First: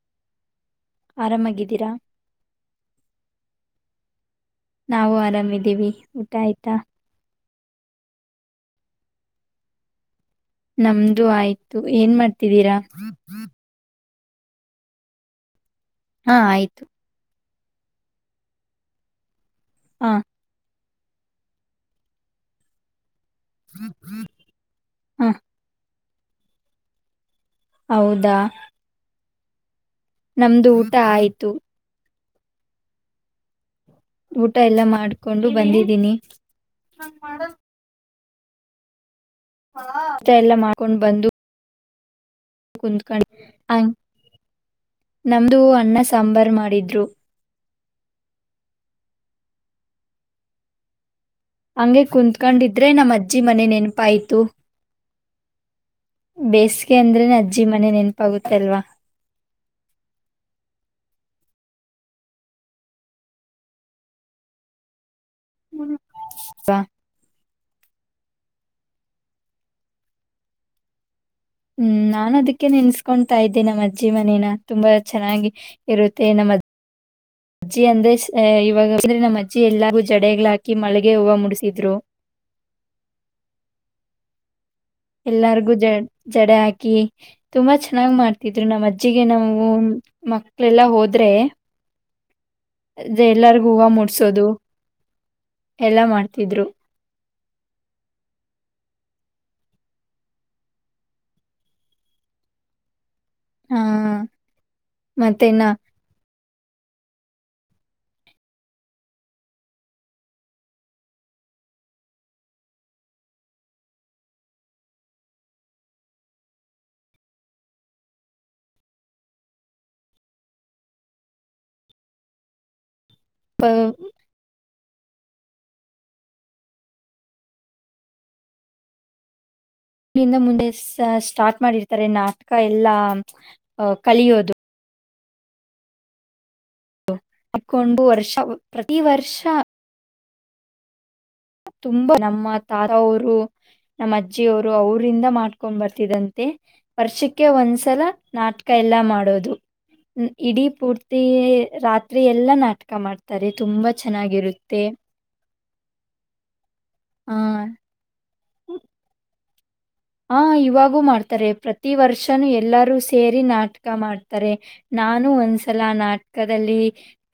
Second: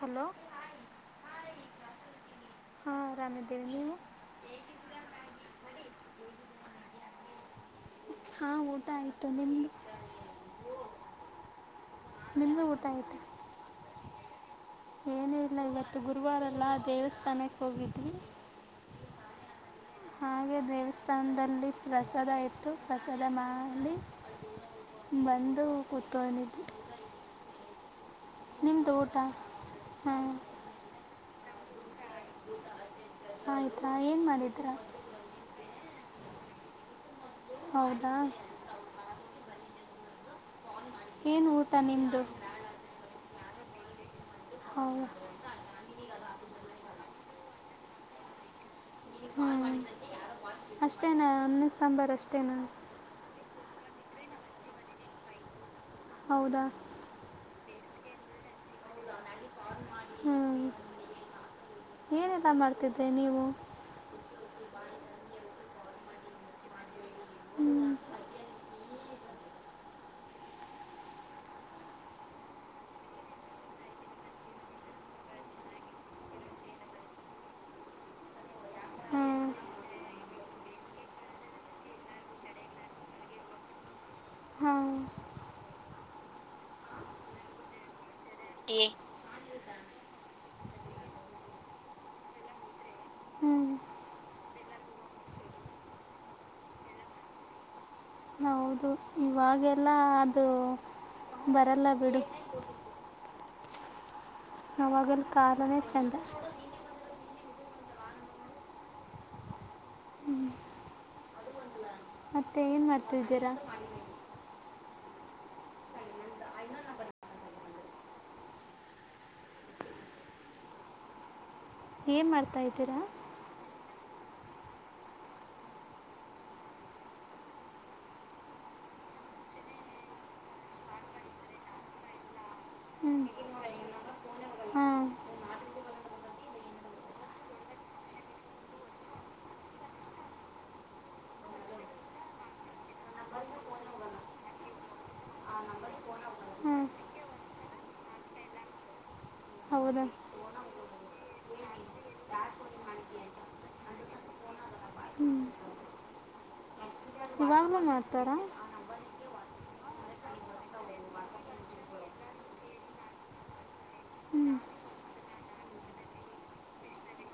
hello ಆರಾಮಾಗಿದ್ದೀರಾ ಹಾ ರಾಮ ದೇವಿ ನೀವು ನಾವು ಆರಾಮಿದ್ದೀವಿ ಊಟ ಆಯ್ತಾ ಹಾ ಊಟ ಆಯತ ನಿಮ್ದು ನಮ್ದು ಆಯ್ತು ಏನ್ ನಿಮ್ಮದು ಮಾಡಾ್ತಿದ್ದೀರಾ ಏನ ಇಿಲ್ಲ ಇವತ್ತು ಇವತ್ತು ಹಾ ಗುರುವಾರಲ್ಲ ಆಯ್ತು ದೇವಸ್ಥಾನಕ್ಕೆ ಹೋಗಿದ್ವಿ ಹಾ ಹಾಗೆ ದೇವಸ್ಥಾನ ಸ್ಥಾನದಲ್ಲಿ ಪ್ರಸಾದ ಇತ್ತು ಪ್ರಸ ಎಲ್ಲಾ ಮಾಡಿ ಹಾ ಬಂದು ಕುಂತೋಡಿದ್ವಿ ಹೌದಾ ನಿಮ್ದು ಊಟ ಹಾಂ ನಮ್ದು ಊಟ ಆಯ್ತು ಆಯ್ತು ಊಟ ಎಲ್ಲಾ ಮಾಡ್ಕೊಂಡು ಬಂದಿದ್ದೀನಿ [inaudible] ಹೌದಾ ಊಟ ಎಲ್ಲ ಮಾಡ ಕೊಂಡ್ ಬಂದು [unintelligible] ನಿಮದುು ಕುೂತ್ಕಣ [unintelligible] ಹೌದಾ ನಮ್ದು ಅನ್ನ ಸಾಂಬಾರ್ ಸಾಂಬಾರು ಮಾಡಿದ್ರು ಹ್ಮ್ ಅಷ್ಟೇನಾ ಅನ್ನ ಹಂಗೆ ಸಾಂಬಾರು ಅಷ್ಟೇನಾ ಕುೂತ್ಕೊಂಡಿದ್ರೆ ನಮ್ಮ ಅಜ್ಜಿ ಮನೆ ನೆನ್ ಪಾಯಿತು ಹೌದಾ ಬೇಸಿಗೆ ಅಂದ್ರೆ ನಜ್ಜ ಅಜ್ಜಿ ಮನೆ ನೆನಪಾಗುತ್ತ ಅಲ್ವಾ ಹ್ಞೂ ಏನೆಲ್ಲ ಮಾಡ್ತಿದೇ ನೀವು ಹಾ ಹ್ಮ್ ಹ್ಮ್ ನಾನ ಅದಕ್ಕೆ ನೆನ್ಸ್ಕೊತಾ ಇದ್ದೆ ನಮ್ಮ್ ಅಜ್ಜಿ ಮನೇನ ತುಂಬಾ ಚೆನ್ನಾಗಿ ಇರುತ್ತೆ ನಮ್ಮಜ್ಜ ಅಜ್ಜಿ ಅಂದ್ರೆ ಇವಾಗ ಅಂದ್ರೆ ಹಾಂ ನಮ್ಮ ಅಜ್ಜಿ ಎಲ್ಲ ಜಡೆಗಳ ಹಾಕಿ ಮಳಗೆ ಹೂವು ಮುಡಿಸಿದ್ರು ಹಾಂ ಎಲ್ಲಾರ್ಗು ಜ ಜಡೆ ಹಾಕಿ ತುಂಬಾ ಚೆನ್ನಾಗ್ ಮಾಡ್ತ ತರು ನಮ್ಮ್ಜ್ಜಿಗೆ ನಾವು ಹ್ಮ ಮಕ್ಳೆಲ್ಲಾ ಹೋದ್ರೆ ಅ ಹ್ಞೂ ಎಲ್ಲರಿಗು ಹೂವು ಮೂಡ್ಸೋದು ಎಲ್ಲ ಮಾಡ್ತ ತಿದ್ರು ಹೌದು ಇವಾಗೆಲ್ಲ ಅದು ಬರಲ್ಲ ಬಿಡು ಹಾ ನಾಗಲ್ ಕಾರಾಲಣೆ ಚಂದ ಮತ್ತೆ ಏನು ಮಾಡ್ತಿದ್ದೀರಾ ಏನ್ ಮಾಡ್ತಾ ಇದ್ದೀರಾ ಹ ಇರಿಂದ ಮುಂದೆ ಸ್ಟಾರ್ಟ್ ಮಾಡಿರ್ತಾರೆ ನಾಟಕ ಎಲ್ಲಾ ಹ್ಞೂ ಅ ಕಲಿಯೋದು ಹಾಂ ಹಕೊಂಡು ವರ್ಷ ಪ್ರತಿ ವರ್ಷ ತುಂಬಾ ನಮ್ಮ ತಾತ ಅವರು ನಮ್ಮ ಅಜ್ಜಿಯವರು ಅವ್ರಂದ ಮಾಡ್ಕೊಂಡ್ ಬರ್ತಿದಂತೆ ಹ್ಞೂ ವರ್ಷಕ್ಕೆ ಒಂದ್ಸಲ ನಾಟಕ ಎಲ್ಲಾ ಮಾಡೋದು ಹೌದಾ ್ಮ್ ಇಡೀ ಪೂರ್ತಿ ರಾತ್ರಿ ಎಲ್ಲ ನಾಟಕ ಮಾಡ್ತಾರೆ ತುಂಬ ಚೆನ್ನಾಗಿರುತ್ತೆ ಆ ಇವಾಗ್ ಭ ಮಾಡ್ತಾರಾ ಹ ಇವಾಗೂ ಮಾಡ್ತಾರೆ ಪ್ರತಿ ವರ್ಷನುೂ ಎಲ್ಲಾರೂ ಸೇರಿ ನಾಟಕ ಮಾಡ್ತಾರೆ ಹ್ಞೂ ನಾನು ಒಂದ್ಸಲ ಆ ನಾಟಕದಲ್ಲಿ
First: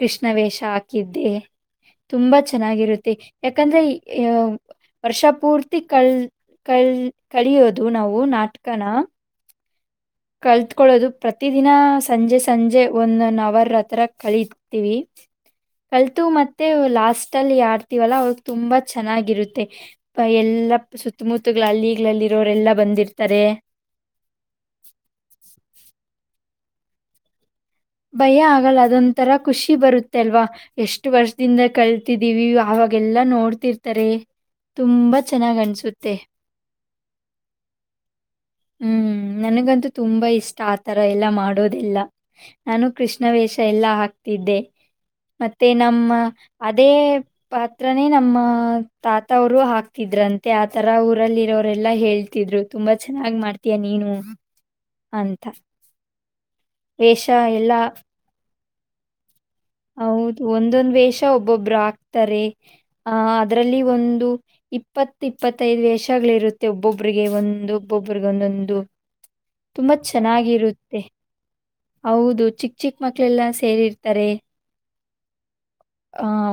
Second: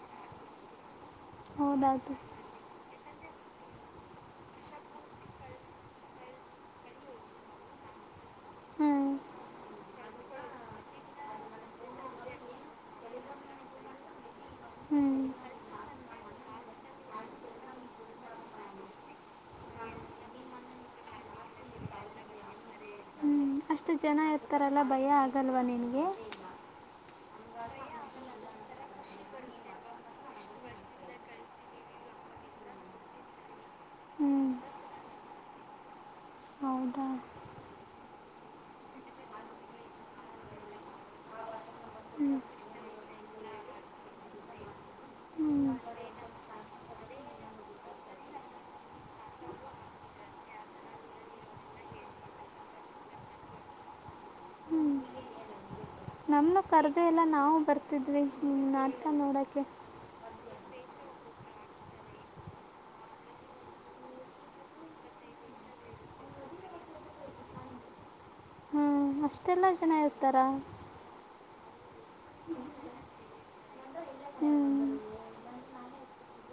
ಕೃಷ್ಣ ವೇಷ ಹಾಕಿದ್ದೆ ಹೌದಾತು ತುಂಬಾ ಚೆನ್ನಾಗಿರುತ್ತೆ ಯಾಕಂದ್ರೆ ವರ್ಷ ಪೂರ್ತಿ ಕಲ್ ಕಲ್ ಕಳಿಯೋದು ನಾವು ನಾಟಕನ ಹ್ಞೂ ಕಲ್ತ್ಕೊಳ್ಳೋದು ಪ್ರತಿ ದಿನ ಸಂಜೆ ಸಂಜೆ ಒಂದ ಒನ್ ಅವರ್ ಹತ್ರರ ಕಲತಿೀವಿ ಹ್ಞೂ ಕಲ್ತು ಮತ್ತೆ ಲಾಸ್ಟ್ ಅಲ್ಲಿ ಯಡ್ತವಲ್ಲ ಅವ್ರಗ್ ತುಂಬಾ ಚೆನ್ನಾಗಿರುತ್ತೆ ಎಲ್ಲ ಸುತ್ತಮುತ್ತಗಳ ಅಲ್ಲಿಗ್ಗಳಲ್ಲಿ ಇರೋರೆಲ್ಲಾ ಬಂದಿರ್ತ ಹ್ಮ ಅಷ್ಟು ಜನ ಇರ್ತಾರಲ್ಲ ಭಯ ಆಗ ಗಲ್ವಾ ನಿನ್ಗೆ ಭಯ ಆಗಲ್ಲ ಅದೊ್ ತರ ಖುಷಿ ಬರುತ್ತೆ ಅಲ್ವಾ ಎಷ್ಟು ವರ್ಷದಿಂದ ಕಲ್ತಿದ್ದೀವಿ ಅವಾಗೆಲ್ಲಾ ನೋಡ್ತಿರ್ತಾರೆ ಹ್ಞೂ ತುಂಬಾ ಚೆನ್ನಾಗ್ ಅನ್ಸುತ್ತೆ ಹೌದಾ ಹ್ಮ್ ನನಗಂತೂ ತುಂಬಾ ಇಷ್ಟ ಆತರ ಎಲ್ಲಾ ಮಾಡೋದೆಲ್ಲ ಹ್ಞೂ ನಾನು ಕೃಷ್ಣ ವೇಷ ಎಲ್ಲಾ ಹಾಕ್ತಿದ್ದೆ ಮತ್ತೆ ಹ್ಞೂ ನಮ್ಮ ಅದೇ ಪಾತ್ರನೇ ನಮ್ಮ ತಾತ ಅವರು ಹಾಕ್ತಿದ್ರಂತೆ ಆತರ ಊರಲ್ಲಿರೋರೆಲ್ಲಾ ಹೇಳ್ತಿದ್ರು ತುಂಬಾ ಚೆನ್ನಾಗ್ ಮಾಡ್ತೀಯ ನೀನು ಹ್ಮ್ ಅಂತ ನಮನ್ನು ಕರ್ದ ಇಲ್ಲ ವೇಷ ನಾವು ಎಲ್ಲ ಬರ್ತಿದ್ವಿ ನಾಟಕ ನೋಡೋಕ್ಕೆ ಹೌದು ಒಂದೊಂದ ವೇಷ ಒಬ್ಬೊಬ್ರು ಆಗ್ತಾರೆ ಆ ಅದ್ರಲ್ಲಿ ಒಂದು ಇಪ್ಪತ್ತು ಇಪ್ಪತ್ತೈದು ವೇಷಗಳಿ ಇರುತ್ತೆ ಒಬ್ಬೊಬ್ರಿಗೆ ಒಂದು ಒಬ್ಬೊಬ್ರಿಗೆ ಒಂದೊಂದು ಹ್ಞೂ ಅಷ್ಟೆಲ್ಲ ಜನ ತುಂಬಾ ಇರ್ತಾರಾ ಚೆನ್ನಾಗಿರುತ್ತೆ ಹೌದು ಚಿಕ್ ಚಿಕ್ ಮಕ್ಳೆಲ್ಲ ಸೇರಿರ್ತಾರೆ ಹ್ಞೂ ಆಹ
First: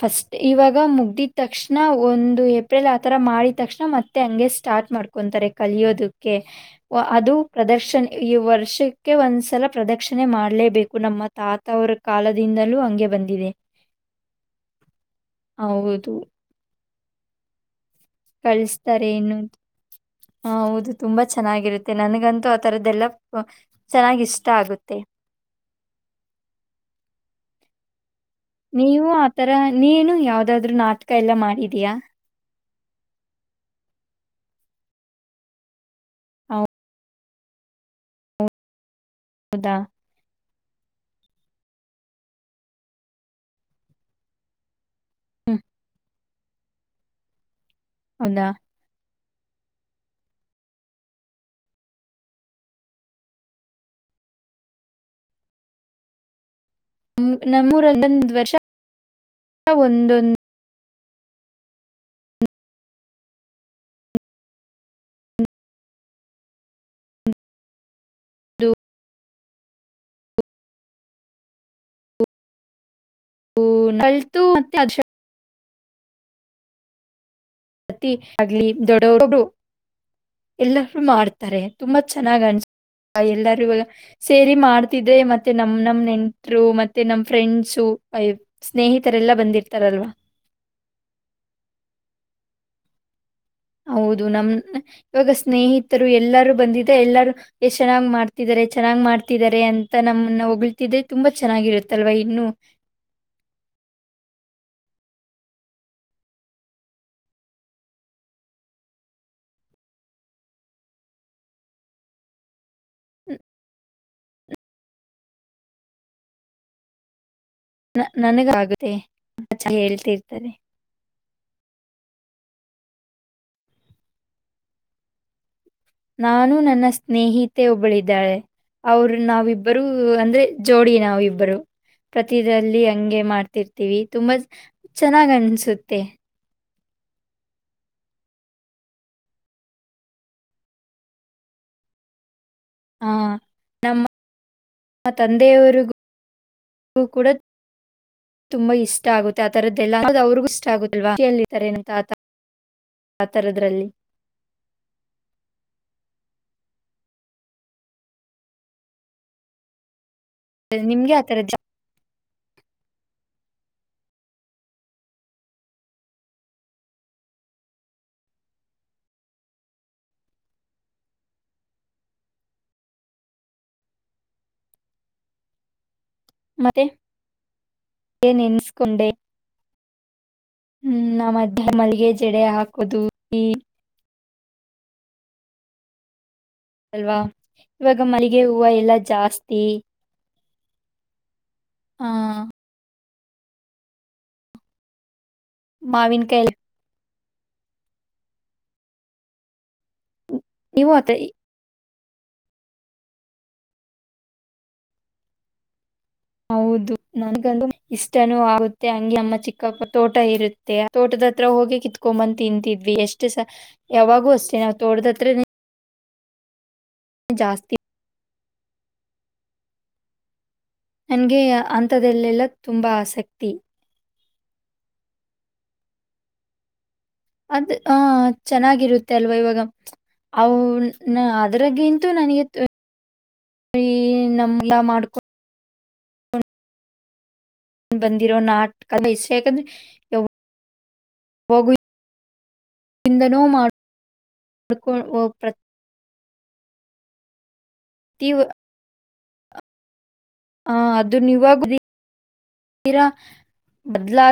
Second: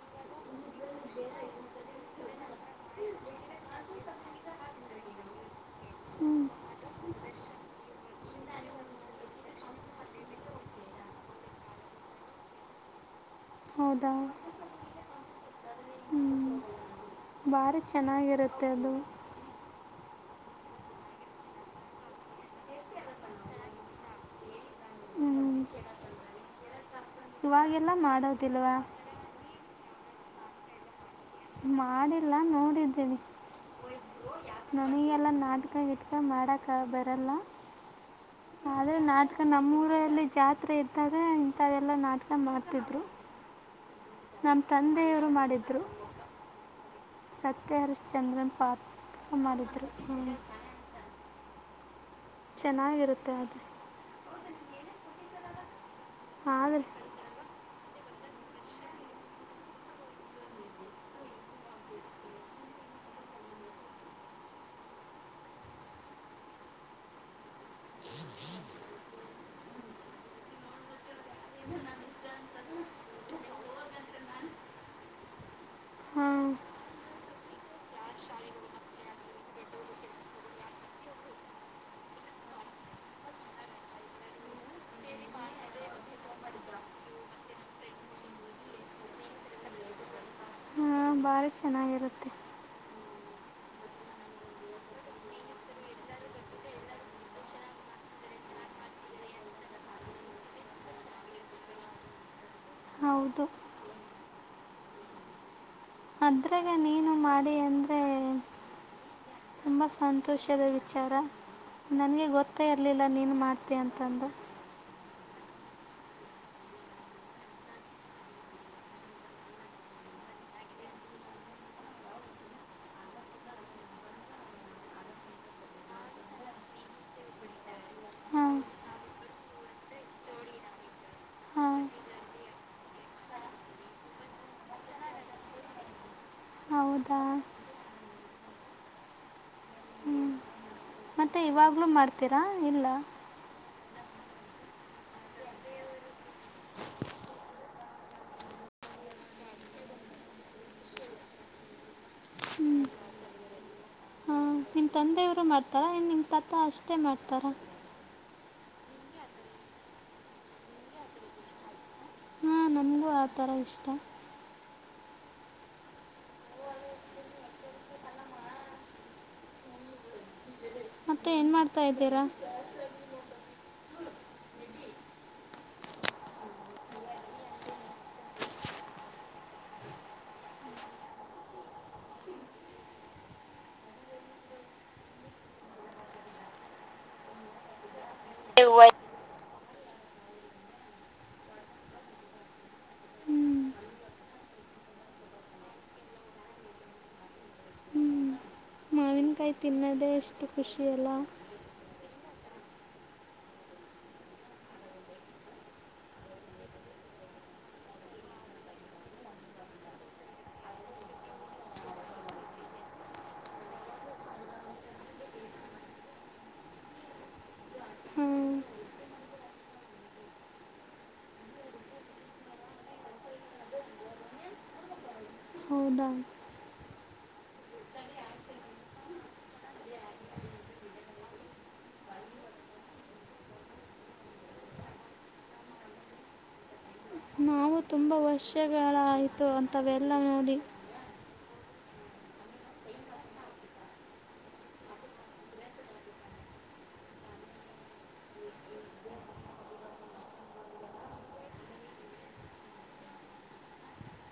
ಫಸ್ಟ್ ಇವಾಗ ಮುಗ್ದಿದ ತಕ್ಷಣ ಒಂದು ಏಪ್ರಿಲ್ ಆತರ ಮಾಡಿದ ತಕ್ಷಣ ಮತ್ತೆ ಹಂಗೆ ಸ್ಟಾರ್ಟ್ ಮಾಡ್ಕೊಂತಾರೆ ಕಲಿಯೋದಕ್ಕೆ ಹ್ಞೂ ಅದು ಪ್ರದಕ್ಷಿಣೆ ಈ ವರ್ಷಕ್ಕೆ ಒಂದ್ಸಲ ಪ್ರದಕ್ಷಿಣೆ ಮಾಡ್ಲೇಬೇಕು ನಮ್ಮ ತಾತ ಅವ್ರ ಕಾಲದಿಂದಲೂ ಹಂಗೆ ಬಂದಿದೆ ಹೌದಾ ಹೌದು ಬಾರ ಕಳಿಸತಾರೆ ಏನ್ನು ಹ ಹೌದು ತುಂಬಾ ಚೆನ್ನಾಗಿರುತ್ತೆ ನನ್ಗಂತೂ ಆ ತರದ್ದೆಲ್ಲ ಚೆನ್ನಾಗಿ ಇಷ್ಟ ಆಗುತ್ತೆ ಹ್ಞೂ ಇವಾಗೆಲ್ಲ ಮಾಡೋದು ನೀವು ಆತರ ನೀನು ಯಾವುದಾದ್ರೂ ನಾಟಕ ಎಲ್ಲ ಮಾಡಿದೀಯಾ ಮಾಡಿಲ್ಲ ನೋಡಿದ್ದು ಸರಿ ನನಗೆ ಎಲ್ಲ ನಾಟಕ ಇತ್ತು ಮಾಡಕ ಬರಲ್ಲ ಹ್ಮ ಅದೇ ನಾಟಕ ಹೌದಾ ನಮ್ಮೂಊರಲ್ಲಿ ಜಾತಿ ಹತ್ರ ಇದ್ದಾಗ ಇಂಥದೆಲ್ಲ ನಾಟಕ ಮಾಡ್ತಿದ್ರು ನಮ್ ತಂದ ದೇವರು ಹ್ಮ್ ಮಾಡಿದ್ದರು ಸತ್ಯ ಸತ್ಯ ಹರಿಶ್ಚಂದ್ರ ಹೌದಾ ಪಾತ್ರ ಅಮ್ಮದಿದ್ದರು ಹ್ಮ ಚೆನ್ನಾಗಿರುತ್ತೆ ಅದು ಹಾ ನ ನಮೂರಂದೊಂದು ವರ್ಷ ಒಂದೊಂದು ಒಂದೊಂದು [unintelligible] ಹಾಂ ಆಗ್ಲಿ ದೊಡ್ಡರು ಎಲ್ಲರು ಮಾಡ್ತಾರೆ ತುಂಬಾ ಚೆನ್ನಾಗ್ ಅನ್ ಎಲ್ಲರೂ ಇವಾಗ ಸೇರಿ ಮಾಡ್ತಿದ್ರೆ ಮತ್ತೆ ನಮ್ ನಮ್ ನೆಂಟ್ರು ಮತ್ತೆ ನಮ್ ಫ್ರೆಂಡ್ಸ್ ಸ್ನೇಹಿ ತರೆ ಎಲ್ಲಾ ಬಂದಿರ್ತಾರಲ್ವಾ ಹಾ ಭಾರಿ ಚೆನ್ನಾಗಿರುತ್ತೆ ಹೌದು ನಮ ಇವಾಗ ಸ್ನೇಹಿತರು ಎಲ್ಲಾರು ಬಂದಿದ ಎಲ್ಲಾರು ಎಷ್ಟ್ ಚೆನ್ನಾಗ್ ಮಾಡ್ತಿದಿದ್ದಾರೆ ಚೆನ್ನಾಗ್ ಮಾಡ್ತಿದ್ದಾರೆ ಅಂತ ನಮ್ಮನ್ನ ಹೊಗಳುತ್ತಿದ್ದರೆ ತುಂಬಾ ಚೆನ್ನಾಗಿರುತ್ತಲ್ವಾ ಇನ್ನು ಚೆನ್ನಾಗಿರುತ್ತಲ್ವಾ ಇನ್ನು ಹೌದು ಅದ್ರಾಗ ನೀನು ಮಾಡಿ ಅಂದ್ರೆ ತುಂಬ ಸಂತೋಷದ ವಿಚಾರ ನನಗೆ ಗೊತ್ತೇ ಇರಲಿಲ್ಲ ನೀನು ಮಾಡ್ತ ಅಂತಂದು ನನಗಾಗುತ್ತೆ ಅ ಚ ಹೇಳ್ತಿರ್ತಾರೆ ನಾನು ನನ್ನ ಸ್ನೇಹಿತೆ ಒಬ್ಬಳಿದ್ದಾಳೆ ಹಾ ಅವರು ನಾವಿಬ್ಬರು ಅಂದ್ರೆ ಜೋಡಿ ನಾವಿಬ್ಬರು ಹಾ ಪ್ರತಿದಲ್ಲಿ ಹಂಗೆ ಮಾಡ್ತಿರ್ತೀವಿ ತುಂಬಾ ಚೆನ್ನಾಗ್ ಅನ್ಸುತ್ತೆ ಹೌದಾ ಮತ್ತೆ ಇವಾಗ್ಲೂ ಮಾಡ್ತೀರ ಾ ಇಲ್ಲ ನಮ್ಮ ನಮ್ಮ ತಂದೆಯವರಿಗೂಗೂ ಕೂಡ ತುಂಬಾ ಇಷ್ಟ ಆಗುತ್ತೆ ಆತರದ್ದೆಲ್ಲ ಅವ್ರಿಗೂ ಇಷ್ಟ ಆಗುದಲ್ವಾತ ಹ್ಞೂ ಆತರದ್ರಲ್ಲಿ ನಿ ತಂದೆಯವರು ಮಾಡ್ತಾರ ಇ ನಿಮ್ಮ ತತ್ತ ಅಷ್ಟೇ ಮಾಡ್ತಾರ ನಿಮ್ಗೆ ಆಥರ ಜ ನಂಗೂ ಆ ಥರ ಇಷ್ಟ ಮತ್ತೆ ಏನ್ ಮಾಡ್ತಾ ಇದಿರ ಮತ್ತೆ ನೆನ್ಸ್ಕೊಂಡೆ ಹ್ಮ ನ ಮಲ್ಲಿಗೆ ಜಡೆ ಹಾಕೋದು ಅಲ್ವಾ ಇವತ್ತು ಈ ಮಲ್ಲಿಗೆ ಹೂವು ಎಲ್ಲ ಜಾಸ್ತಿ ಈ ಹಾ ಹ್ಞೂ ಮಾವಿನ್ ಕಲ [inaudible] ತಿನ್ನದ ಎಷ್ಟು ನೀವು ಖುಷಿಯಲ್ಲ ಆತ ಹೌದು ನನ್ಗ ಇಷ್ಟನೂ ಆಗುತ್ತೆ ಹಂಗಗೆ ಅಮ್ಮ ಚಿಕ್ಕಪ್ಪ ತೋಟ ಇರುತ್ತೆ ತೋಟದತ್ರ ಹೋಗಿ ಕಿತ್ಕೊಂಬಂದ್ ತಿಂತಿದ್ವಿ ಎಷ್ಟು ಸ ಯಾವಾಗೂ ಅಷ್ಟೇ ನಾವ್ ತೋಟದತ್ರ ಜಾಸ್ತಿ ಹಾಂ ನನ್ಗೆ ಹಂತದಲ್ಲೆಲ್ಲ ತುಂಬ ಆಸಕ್ತಿ ಹೌದ ಅದ್ ಹ ಚೆನ್ನಾಗಿರುತ್ತೆ ಅಲ್ವಾ ಇವಾಗ ಅವ್ ನ ಅದ್ರಗ್ಂತೂ ನನಗೆ ನಮ್ಮಲ್ಲ ಮಾಡ್ಕೊಂಡ ನಾವು ತುಂಬ ಬಂದಿರೋ ನಾಟಕ ಅಂದ್ರೆ ವರ್ಷಗಳಾಯಿತು ಅಂಥವೆಲ್ಲ ನೋಡಿ ಹೋಗು ಇಿಂದನೂ ಮಾಡಕುವ [unintelligible] [inaudible] ಹ ಅದುನಾ ಇವಗ್ಲು ತೀರಾ ಬದ್ಲಾ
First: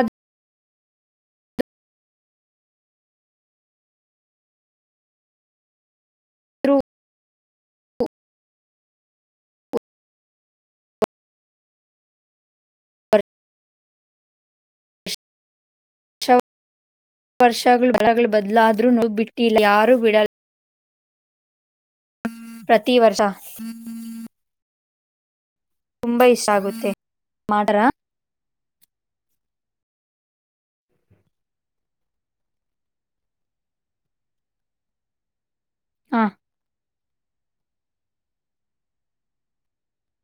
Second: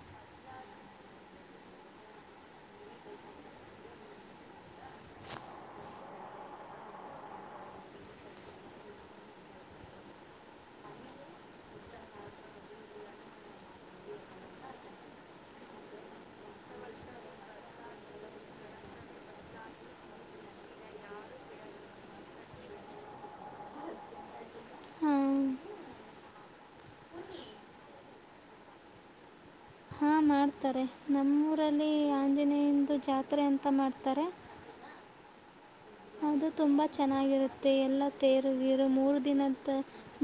ವರ್ಷಗಳು ಬದಲಾದ್ರೂ ನೋ ಬಿಟ್ಟಿಲ್ಲ ಯಾರೂ ಬಿಡಲ್ಲ ಪ್ರತಿ ವರ್ಷ ಹಾಂ ತುಂಬಾ ಇಷ್ಟ ಆಗುತ್ತೆ ಮಾಡ್ರ ಹಾ ಮಾಡ್ತಾರೆ ನಮ್ಮೂರಲ್ಲಿ ಆಂಜನೇಯಂದು ಜಾತ್ರೆ ಅಂತ ಮಾಡ್ತಾರೆ ಹಾ ಅದು ತುಂಬ ಚೆನ್ನಾಗಿರುತ್ತೆ ಎಲ್ಲ ತೇರುಗೀರು ಮೂರು ದಿನದ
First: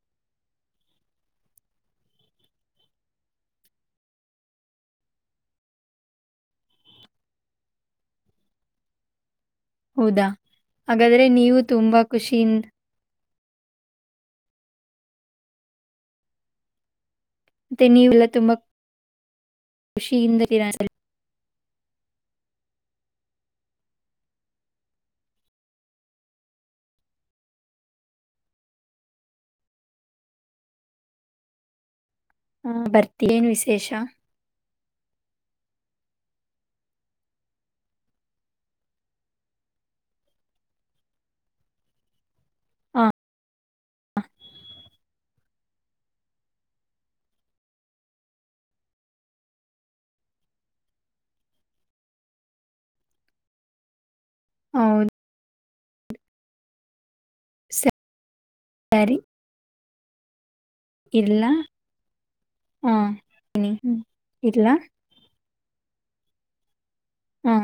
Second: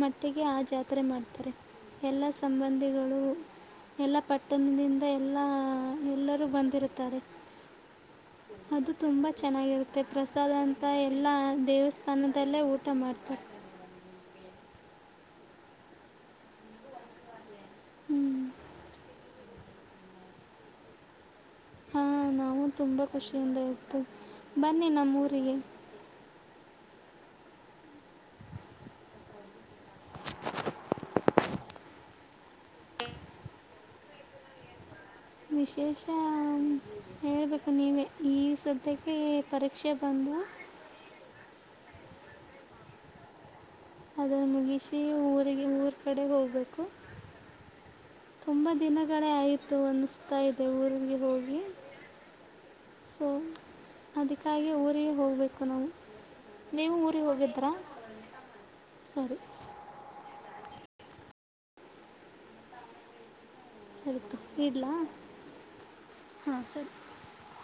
ಮಟ್ಟಿಗೆ ಆ ಜಾತ್ರೆ ಮಾಡ್ತಾರೆ ಎಲ್ಲ ಸಂಬಂಧಿಗಳು ಎಲ್ಲ ಪಟ್ಟಣದಿಂದ ಎಲ್ಲ ಎಲ್ಲರೂ ಬಂದಿರುತ್ತಾರೆ ಅದು ತುಂಬಾ ಚೆನ್ನಾಗಿರುತ್ತೆ ಹೌದಾ ಪ್ರಸಾದ ಅಂತ ಹಾಗಾದ್ರೆ ಎಲ್ಲ ನೀವು ತುಂಬಾ ದೇವಸ್ಥಾನದಲ್ಲೇ ಖುಷಿಯಿಂದ ಊಟ ಮಾಡ್ತಾರೆ ಂತೆೆ ನೀವುಲ್ಲ ತುಂಬಾ ಖುಷಿಯಿಂದರ ಹಾಂ ನಾವು ತುಂಬಾ ಖುಷಿಯಿಂದ ಇರ್ತೇವಿ ಬನ್ನಿ ನಮ್ಮ ಊರಿಗೆ ಹ ಬರ್ತ ಏನು ವಿಶೇಷ ವಿಶೇಷ ಹೇಳ್ಬೇಕು ನೀವ ಈ ಸದ್ಯಕ್ಕೆ ಪರೀಕ್ಷೆ ಬಂದು ಹಾ ಅದ ಮುಗಿಸಿೆ ಊ ಹಾಗೆ ಊರು ಕಡೆ ಹೋಗ್ಬೇಕು ತುಂಬಾ ದಿನಗಳೇ ಆಯ್ತು ಅನಸ್ತಾ ಇದೆ ಊರಿಗೆ ಹೋಗಿ ಸೊ ಅದಕ್ಕಾಗಿ ಊರಿಗೆ ಹೌದು ಹೋಗ್ಬೇಕು ನಾವು ನೀವು ಊರಿಗೆ ಹೋಗಿದ್ರಾ ಸರಿ ಇಲ್ಲ ಹಾ ಇಡ್ಲ ಹಾ ಸರಿ ಹಾ